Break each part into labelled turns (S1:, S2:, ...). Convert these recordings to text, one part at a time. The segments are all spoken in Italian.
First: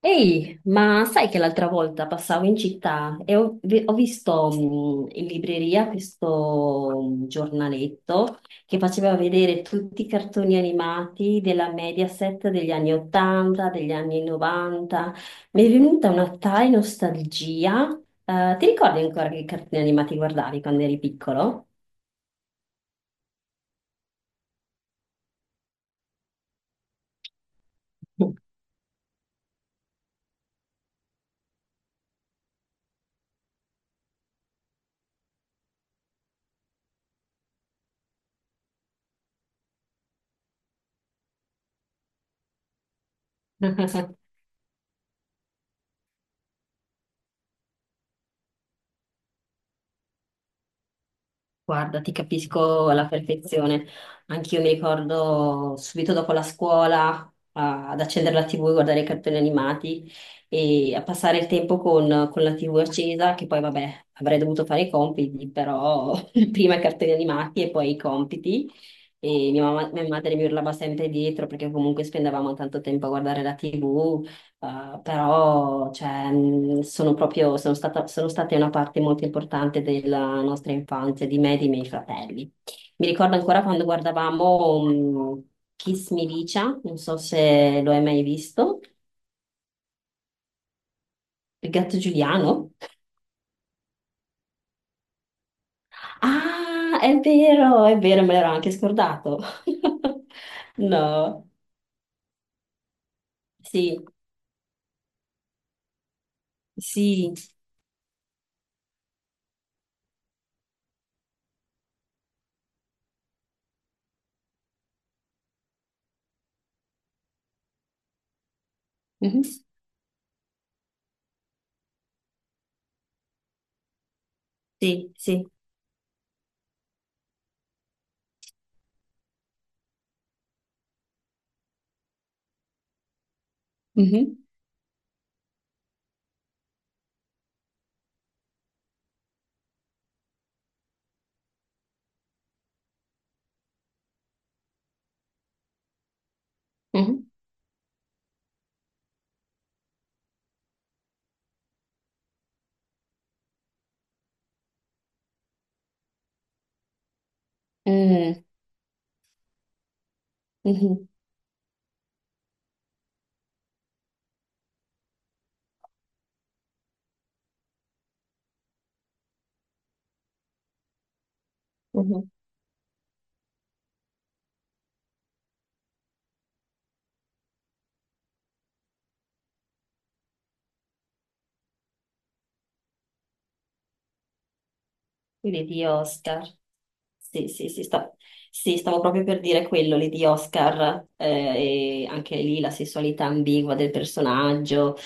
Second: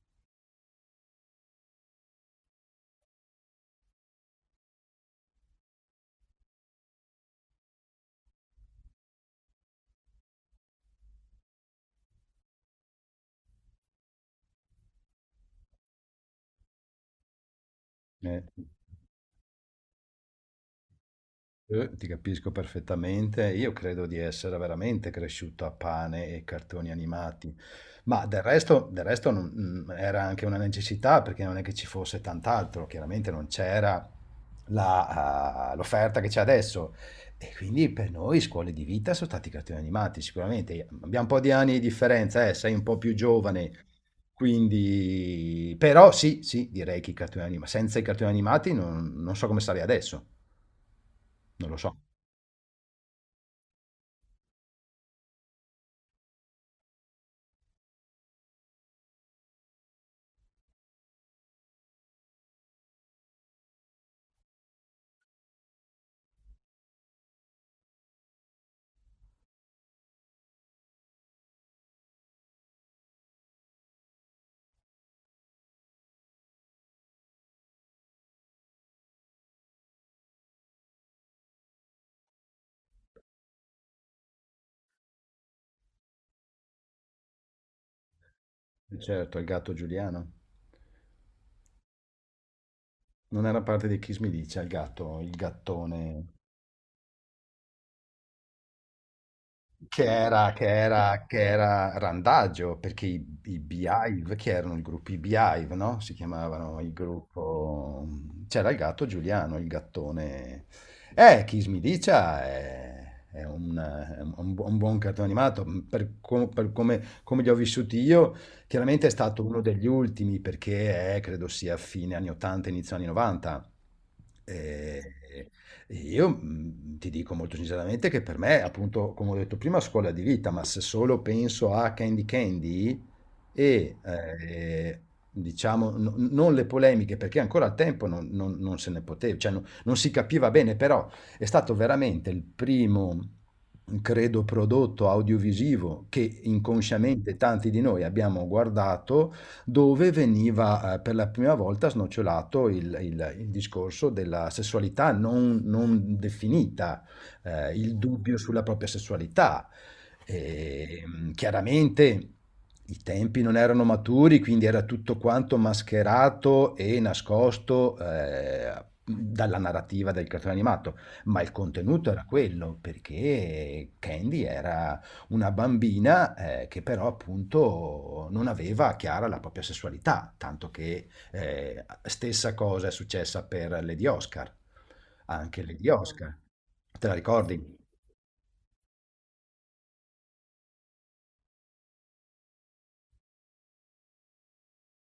S1: Ehi, ma sai che l'altra volta passavo in città e ho visto in libreria questo giornaletto che faceva vedere tutti i cartoni animati della Mediaset degli anni 80, degli anni 90. Mi è venuta una tale nostalgia.
S2: Eh,
S1: Ti ricordi ancora che cartoni animati guardavi quando eri piccolo?
S2: ti capisco perfettamente, io credo di essere veramente cresciuto a pane e cartoni animati, ma del resto era anche una necessità perché non è che ci fosse tant'altro, chiaramente non c'era l'offerta che c'è adesso e quindi per noi scuole di vita sono stati i cartoni animati, sicuramente abbiamo un po' di anni di differenza, sei un po' più giovane, quindi però sì, sì, direi che i cartoni animati, senza i cartoni animati non so come sarei adesso. Non lo so.
S1: Guarda, ti capisco alla perfezione. Anch'io mi ricordo subito dopo la scuola ad accendere la TV, guardare i cartoni animati e a passare il tempo con la TV accesa, che poi vabbè, avrei dovuto fare i compiti, però prima i cartoni animati e poi i compiti. E mia madre mi urlava sempre dietro perché comunque spendevamo tanto tempo a guardare la TV. Però cioè, sono proprio, sono stata, sono state una parte molto importante della nostra infanzia, di me e dei miei fratelli. Mi ricordo ancora quando guardavamo mh, Kiss Me Licia, non so se lo hai mai visto,
S2: Certo, il gatto Giuliano.
S1: il gatto Giuliano.
S2: Non era parte di Kiss Me Dice, il gatto, il gattone.
S1: Ah, è vero, me l'ero anche scordato.
S2: Che
S1: No,
S2: era randaggio, perché i
S1: sì,
S2: Beehive, che erano il gruppo i Beehive, no? Si chiamavano il
S1: sì.
S2: gruppo... C'era il gatto Giuliano, il gattone... Kiss Me Dicia è un bu- un buon cartone animato, per come, come li ho vissuti io, chiaramente è
S1: Mhm.
S2: stato uno degli ultimi, perché è, credo sia fine anni 80, inizio anni 90. E-
S1: Sì, sì.
S2: io ti dico molto sinceramente che per me, appunto, come ho detto prima, scuola di vita, ma se solo penso a Candy Candy e,
S1: Mhm,
S2: ehm, diciamo no non le polemiche, perché ancora al tempo non non non se ne pote cioè no non si capiva bene, però è stato veramente il primo, credo, prodotto audiovisivo che
S1: mhm,
S2: inconsciamente tanti di noi abbiamo guardato dove veniva per la prima volta snocciolato il discorso della sessualità non definita, il dubbio
S1: mm,
S2: sulla propria sessualità.
S1: mhm,
S2: Chiaramente i tempi non erano maturi, quindi era tutto quanto mascherato e nascosto dalla narrativa del cartone animato, ma il contenuto era
S1: mhm.
S2: quello, perché Candy era una bambina che però appunto non aveva chiara la propria sessualità, tanto che stessa cosa è successa per Lady Oscar, anche
S1: Quelli di
S2: Lady Oscar,
S1: Oscar.
S2: te la
S1: Sì, sì,
S2: ricordi?
S1: sì, sì, stavo proprio per dire quello lì di Oscar, e anche lì la sessualità ambigua del personaggio.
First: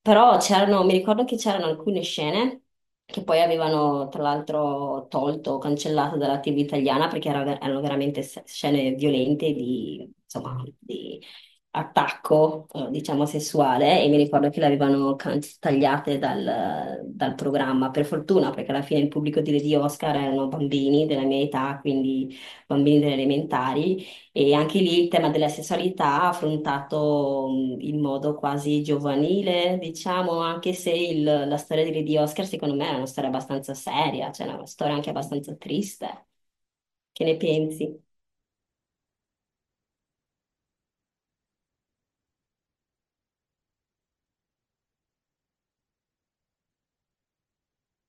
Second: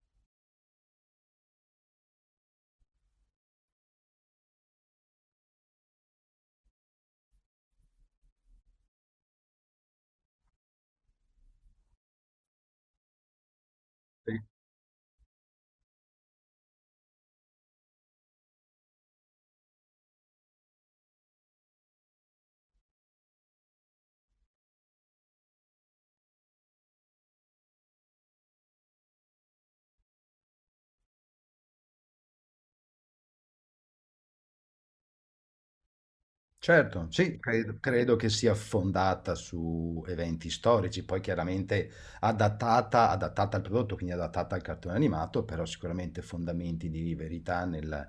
S1: Però c'erano, mi ricordo che c'erano alcune scene che poi avevano tra l'altro tolto o cancellato dalla TV italiana perché erano veramente scene violente di, insomma, di attacco, diciamo, sessuale e mi ricordo che le avevano tagliate dal programma, per fortuna, perché alla fine il pubblico di Oscar erano bambini della mia età, quindi bambini delle elementari e anche lì il tema della sessualità affrontato in modo quasi giovanile, diciamo, anche se la storia di Lady Oscar secondo me è una storia abbastanza seria, cioè una storia anche abbastanza triste.
S2: Certo,
S1: Che ne
S2: sì, credo,
S1: pensi?
S2: credo che sia fondata su eventi storici, poi chiaramente adattata al prodotto, quindi adattata al cartone animato, però sicuramente fondamenti di verità nel-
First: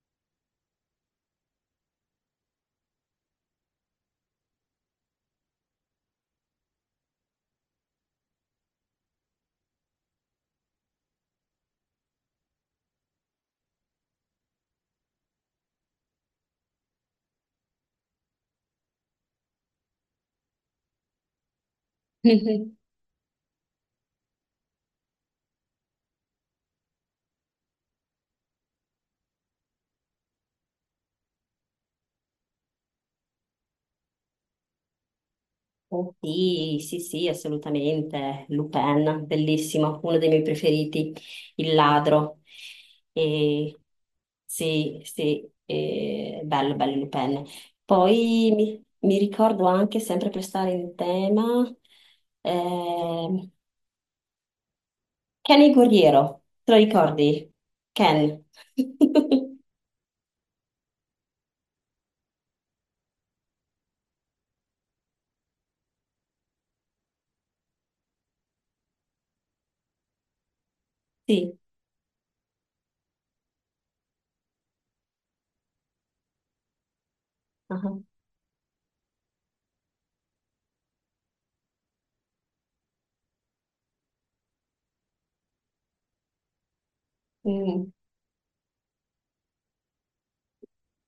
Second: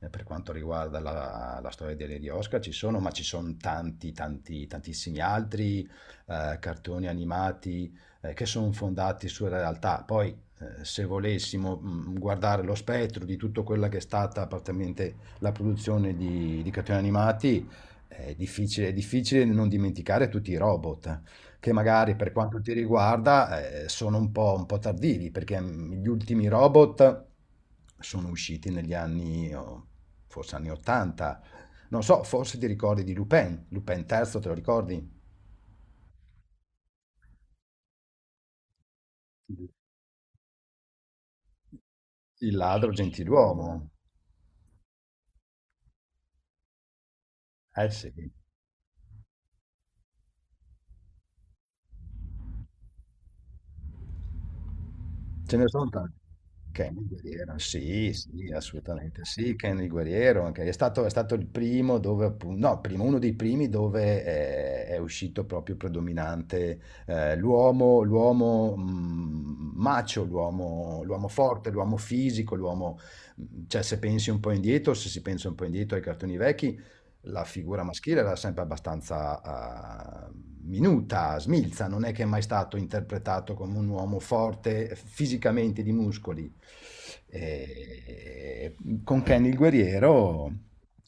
S2: eh, per quanto riguarda la storia delle di Lady Oscar ci sono, ma ci sono tanti, tanti, tantissimi altri cartoni animati che sono fondati sulla realtà. Poi, se volessimo guardare lo spettro di tutta quella che è stata praticamente la produzione di cartoni animati, è difficile non dimenticare tutti i robot, che magari per quanto ti riguarda, sono un po' tardivi, perché, gli ultimi robot sono usciti negli anni o forse anni '80. Non so, forse ti ricordi di Lupin, Lupin III te lo ricordi?
S1: Oh, sì, sì, sì, assolutamente. Lupin,
S2: Il
S1: bellissimo, uno dei miei preferiti, il ladro.
S2: il ladro
S1: E,
S2: gentiluomo.
S1: sì, sì, bello, bello Lupin.
S2: Eh sì.
S1: Poi mi ricordo anche, sempre per stare in tema, ehm,
S2: Ce
S1: Ken
S2: ne
S1: il
S2: sono tanti.
S1: guerriero, te lo
S2: Kenny
S1: ricordi?
S2: Guerriero, sì,
S1: Ken.
S2: sì, assolutamente sì, Kenny Guerriero, è stato il primo dove, appunto, no, primo, uno dei primi dove uscito proprio predominante l'uomo, l'uomo macio, l'uomo
S1: Sì.
S2: forte, l'uomo fisico, cioè se pensi un po' indietro, se si pensa un po' indietro ai cartoni vecchi, la figura
S1: Ah,
S2: maschile era sempre abbastanza minuta, smilza, non è che è mai stato interpretato come un uomo forte fisicamente di muscoli.
S1: mm.
S2: E- con Ken il guerriero,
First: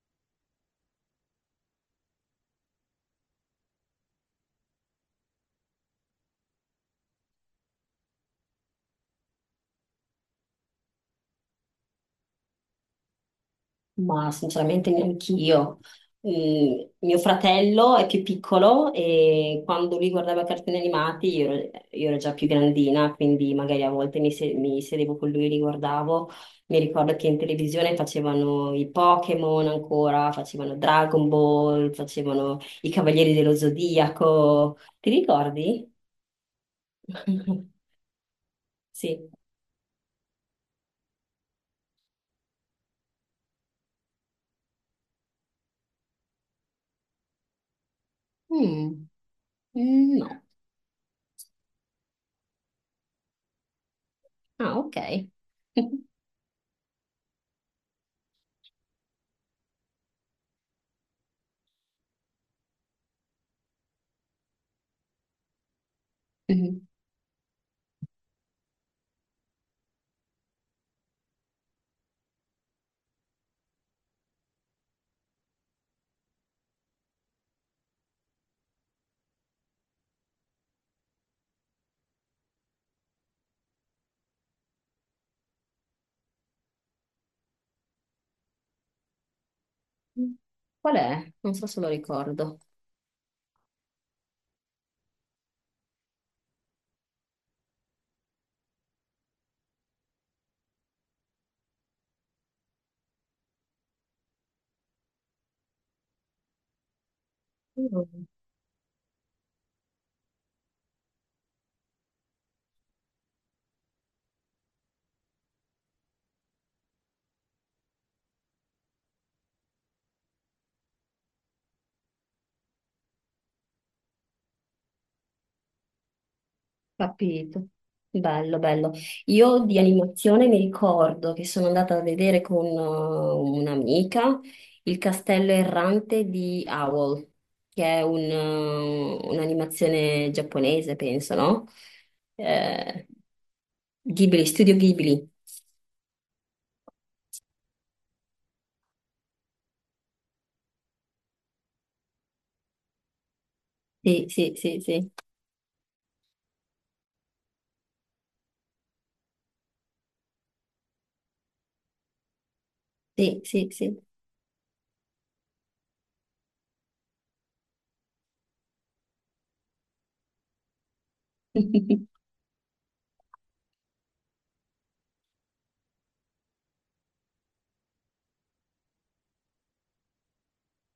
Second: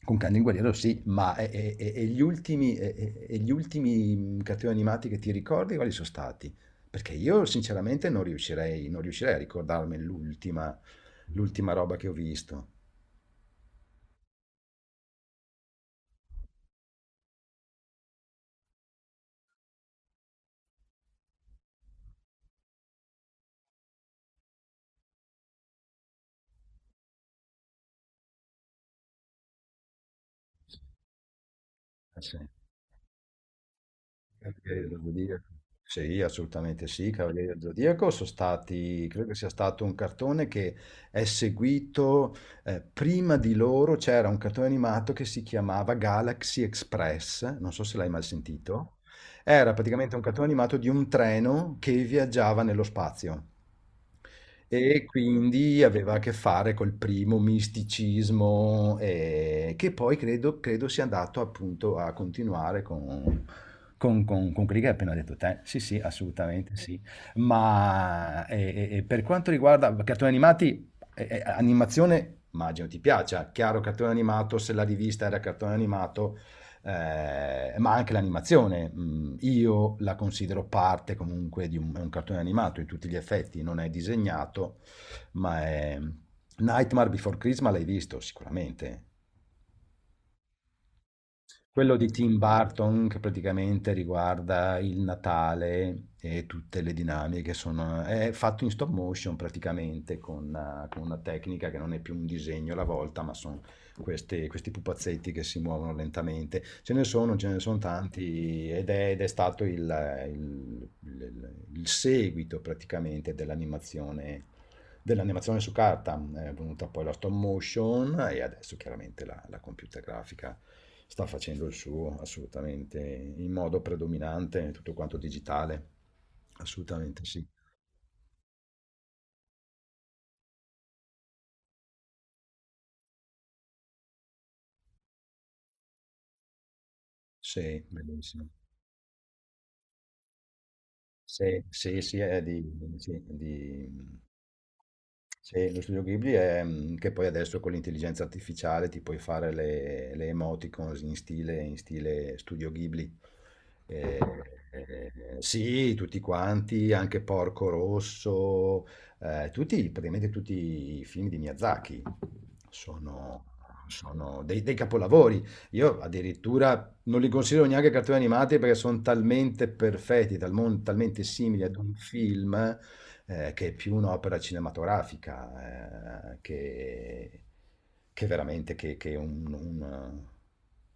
S2: con Ken il guerriero sì, ma gli ultimi, gli ultimi cattivi animati che ti ricordi quali sono stati? Perché io sinceramente non riuscirei a ricordarmi l'ultima roba che ho visto.
S1: Ma sinceramente neanch'io. Mio fratello è più piccolo e quando lui guardava cartoni animati io ero già più grandina, quindi magari a volte mi, se- mi sedevo con lui e li guardavo. Mi ricordo che in televisione facevano i Pokémon ancora, facevano Dragon Ball,
S2: Eh sì.
S1: facevano i Cavalieri dello Zodiaco.
S2: Cavalieri dello
S1: Ti
S2: Zodiaco.
S1: ricordi?
S2: Sì, assolutamente sì, Cavalieri dello Zodiaco sono stati, credo
S1: Sì.
S2: che sia stato un cartone che è seguito, prima di loro c'era un cartone animato che si chiamava Galaxy Express, non so se l'hai mai sentito,
S1: Mm,
S2: era praticamente
S1: mm,
S2: un
S1: no.
S2: cartone animato di un treno che viaggiava nello spazio.
S1: Ah, ok.
S2: E quindi aveva a che fare col primo misticismo, che poi credo, credo sia andato appunto a continuare con quelli che hai appena detto te. Sì, sì, assolutamente sì. Per quanto riguarda cartoni animati, animazione, immagino ti piaccia. Chiaro, cartone animato, se la rivista era cartone animato, ma anche l'animazione. Io la considero parte comunque di un, è un cartone animato in tutti gli effetti, non è disegnato, ma è... Nightmare Before Christmas l'hai visto sicuramente.
S1: Qual è? Non so se lo
S2: Quello di Tim
S1: ricordo.
S2: Burton che praticamente riguarda il Natale e tutte le dinamiche sono, è fatto in stop motion praticamente con una tecnica che non è più un disegno alla volta, ma sono questi pupazzetti che si muovono lentamente. Ce ne sono
S1: Mm.
S2: tanti ed è stato il seguito praticamente dell'animazione dell'animazione su carta è venuta poi la stop motion e adesso chiaramente la computer grafica sta facendo il suo assolutamente in modo predominante, tutto quanto digitale. Assolutamente sì.
S1: Capito. Bello, bello. Io di animazione mi ricordo che sono andata a vedere con un'amica il Castello Errante di Howl,
S2: Sì,
S1: che è
S2: bellissimo.
S1: un'animazione giapponese, penso,
S2: Sì,
S1: no?
S2: sì, sì, è di,
S1: Eh,
S2: sì, di-
S1: Ghibli, Studio Ghibli.
S2: Sì, lo studio Ghibli è che poi adesso con l'intelligenza artificiale ti puoi fare le emoticons in stile studio Ghibli. Eh,
S1: Sì, sì, sì, sì,
S2: eh, sì, tutti quanti, anche Porco Rosso, tutti, praticamente tutti i film di Miyazaki
S1: sì,
S2: sono,
S1: sì, sì.
S2: sono dei capolavori. Io addirittura non li considero neanche cartoni animati perché sono talmente perfetti, talmente simili ad un film che è più un'opera cinematografica che veramente che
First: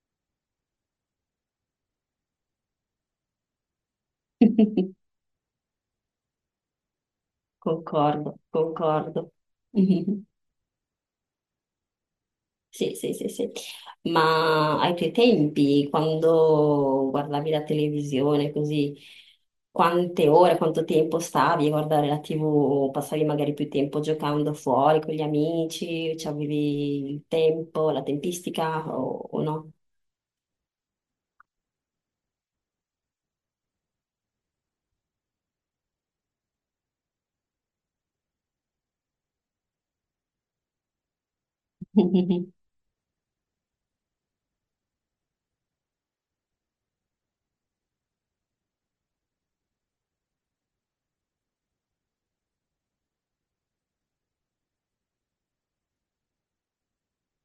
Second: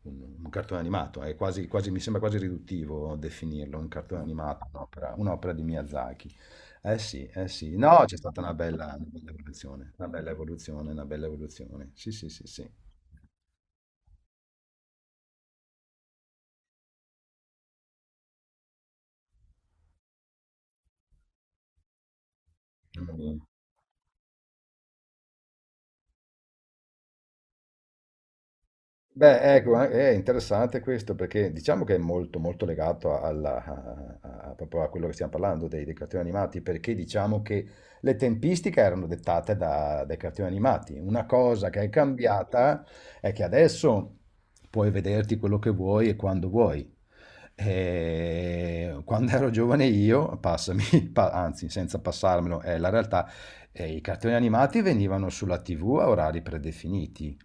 S2: un cartone animato. Mi sembra quasi riduttivo definirlo un cartone animato, un'opera di Miyazaki. Eh sì, eh sì. No, c'è
S1: Concordo,
S2: stata una bella
S1: concordo.
S2: evoluzione, una bella evoluzione, una bella evoluzione. Sì, sì, sì, sì.
S1: Sì, sì, sì, sì. Ma ai tuoi tempi, quando guardavi la televisione, così, quante ore, quanto tempo stavi a guardare la TV? Passavi
S2: Mm.
S1: magari più tempo giocando fuori con gli amici? Cioè, avevi il tempo, la tempistica o
S2: Beh,
S1: no?
S2: ecco, è interessante questo perché diciamo che è molto, molto legato proprio a quello che stiamo parlando dei cartoni animati, perché diciamo che le tempistiche erano dettate dai cartoni animati. Una cosa che è cambiata è che adesso puoi vederti quello che vuoi. E quando ero giovane io, passami, anzi, senza passarmelo, è la realtà, i cartoni animati venivano sulla TV a orari predefiniti.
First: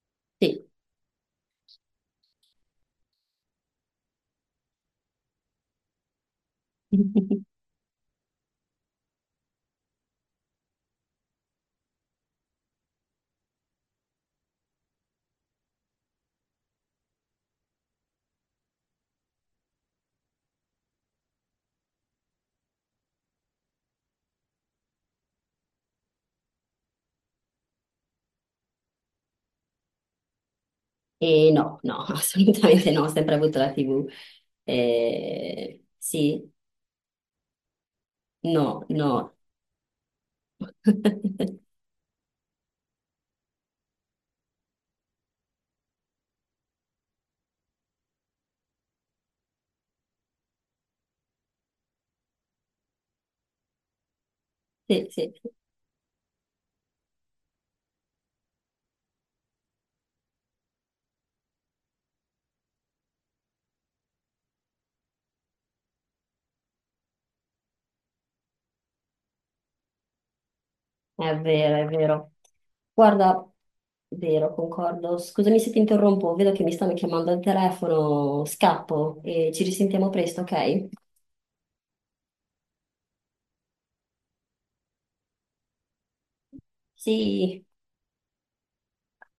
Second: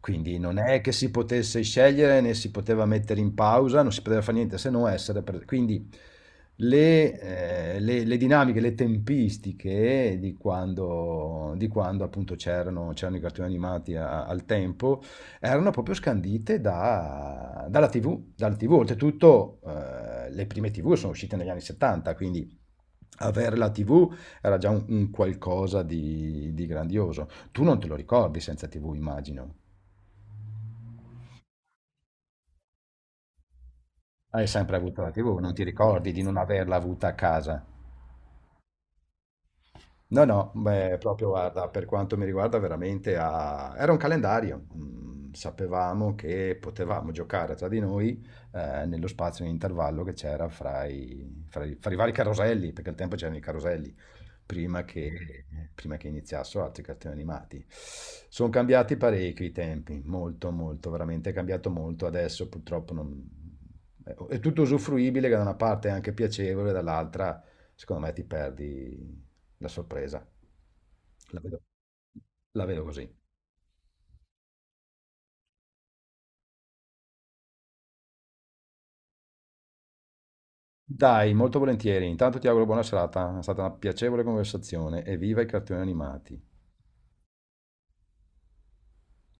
S2: Quindi non
S1: Sì.
S2: è che si potesse scegliere, né si poteva mettere in pausa, non si poteva fare niente se non essere Quindi le, le dinamiche, le tempistiche di quando appunto c'erano i cartoni animati al tempo erano proprio scandite dalla TV, dal TV. Oltretutto, le prime TV sono uscite negli anni 70, quindi avere la TV era già un qualcosa di grandioso. Tu non te lo ricordi senza TV, immagino.
S1: E no, no, assolutamente no, ho sempre avuto la TV.
S2: Hai sempre avuto la TV, non ti ricordi di non
S1: Sì,
S2: averla avuta a casa?
S1: no, no.
S2: No, no, beh, proprio guarda, per quanto mi riguarda veramente era un calendario. Mm, sapevamo che potevamo giocare tra di noi nello spazio in intervallo che c'era fra i fra i vari caroselli, perché al tempo c'erano i caroselli prima
S1: Sì, sì.
S2: che, prima che iniziassero altri cartoni animati. Sono cambiati parecchio i tempi, molto, molto, veramente è cambiato molto. Adesso purtroppo è tutto usufruibile, che da una parte è anche piacevole, dall'altra secondo me ti perdi la sorpresa.
S1: È
S2: La vedo,
S1: vero, è vero.
S2: la vedo così.
S1: Guarda, vero, concordo. Scusami se ti interrompo, vedo che mi stanno chiamando al telefono, scappo e ci risentiamo presto, ok?
S2: Dai, molto volentieri. Intanto ti auguro buona serata, è stata una piacevole conversazione e viva i cartoni animati.
S1: Sì.